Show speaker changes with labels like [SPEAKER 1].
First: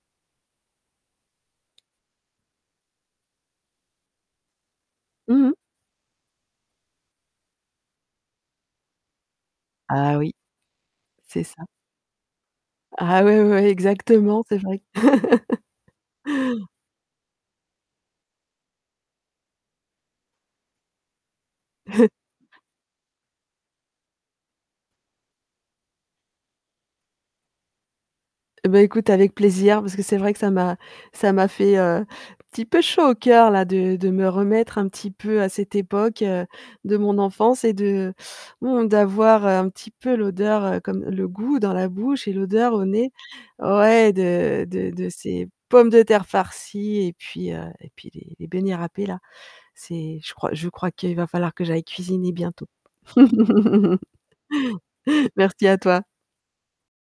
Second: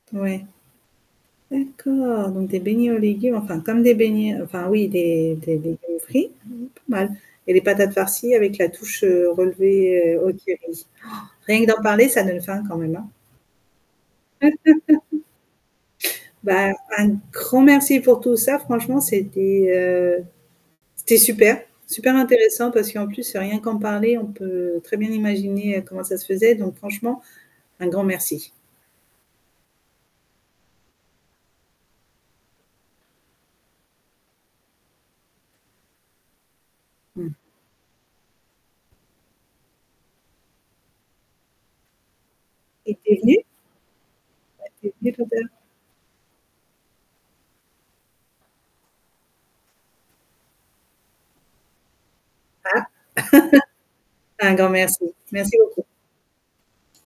[SPEAKER 1] Ouais, d'accord. Donc des beignets aux légumes, enfin comme des beignets, heu, enfin, oui, des
[SPEAKER 2] Mmh mh.
[SPEAKER 1] des légumes frits, mmh mh pas mal. Et les patates farcies avec la touche, heu, relevées,
[SPEAKER 2] Ah,
[SPEAKER 1] heu, au
[SPEAKER 2] oui,
[SPEAKER 1] curry.
[SPEAKER 2] c'est ça.
[SPEAKER 1] Rien que d'en parler, ça donne faim quand même, hein?
[SPEAKER 2] Ah, ouais, ouais, ouais, exactement, c'est vrai.
[SPEAKER 1] Bah, un grand merci pour tout ça. Franchement c'était, heu, c'était super, super intéressant parce qu'en plus rien qu'en parler, on peut très bien imaginer, heu, comment ça se faisait donc franchement un grand merci.
[SPEAKER 2] Eh, bah, écoute avec plaisir, parce que c'est vrai que ça m'a ça m'a fait, heu, un petit peu chaud au coeur, là, de de me remettre un petit peu à cette époque, heu, de mon
[SPEAKER 1] Mmh.
[SPEAKER 2] enfance et de mmh, d'avoir, heu, un petit peu l'odeur, heu, comme le goût dans la bouche et l'odeur au
[SPEAKER 1] Et
[SPEAKER 2] nez,
[SPEAKER 1] tu es liée?
[SPEAKER 2] ouais, de
[SPEAKER 1] Ouais, tu
[SPEAKER 2] de
[SPEAKER 1] es
[SPEAKER 2] de
[SPEAKER 1] liée
[SPEAKER 2] ces
[SPEAKER 1] totalement.
[SPEAKER 2] pommes de terre farcies et puis, heu et puis les les beignets râpés, là. C'est je crois je crois qu'il va falloir que j'aille cuisiner bientôt.
[SPEAKER 1] Ah? Un grand merci. Merci
[SPEAKER 2] Merci à
[SPEAKER 1] beaucoup.
[SPEAKER 2] toi.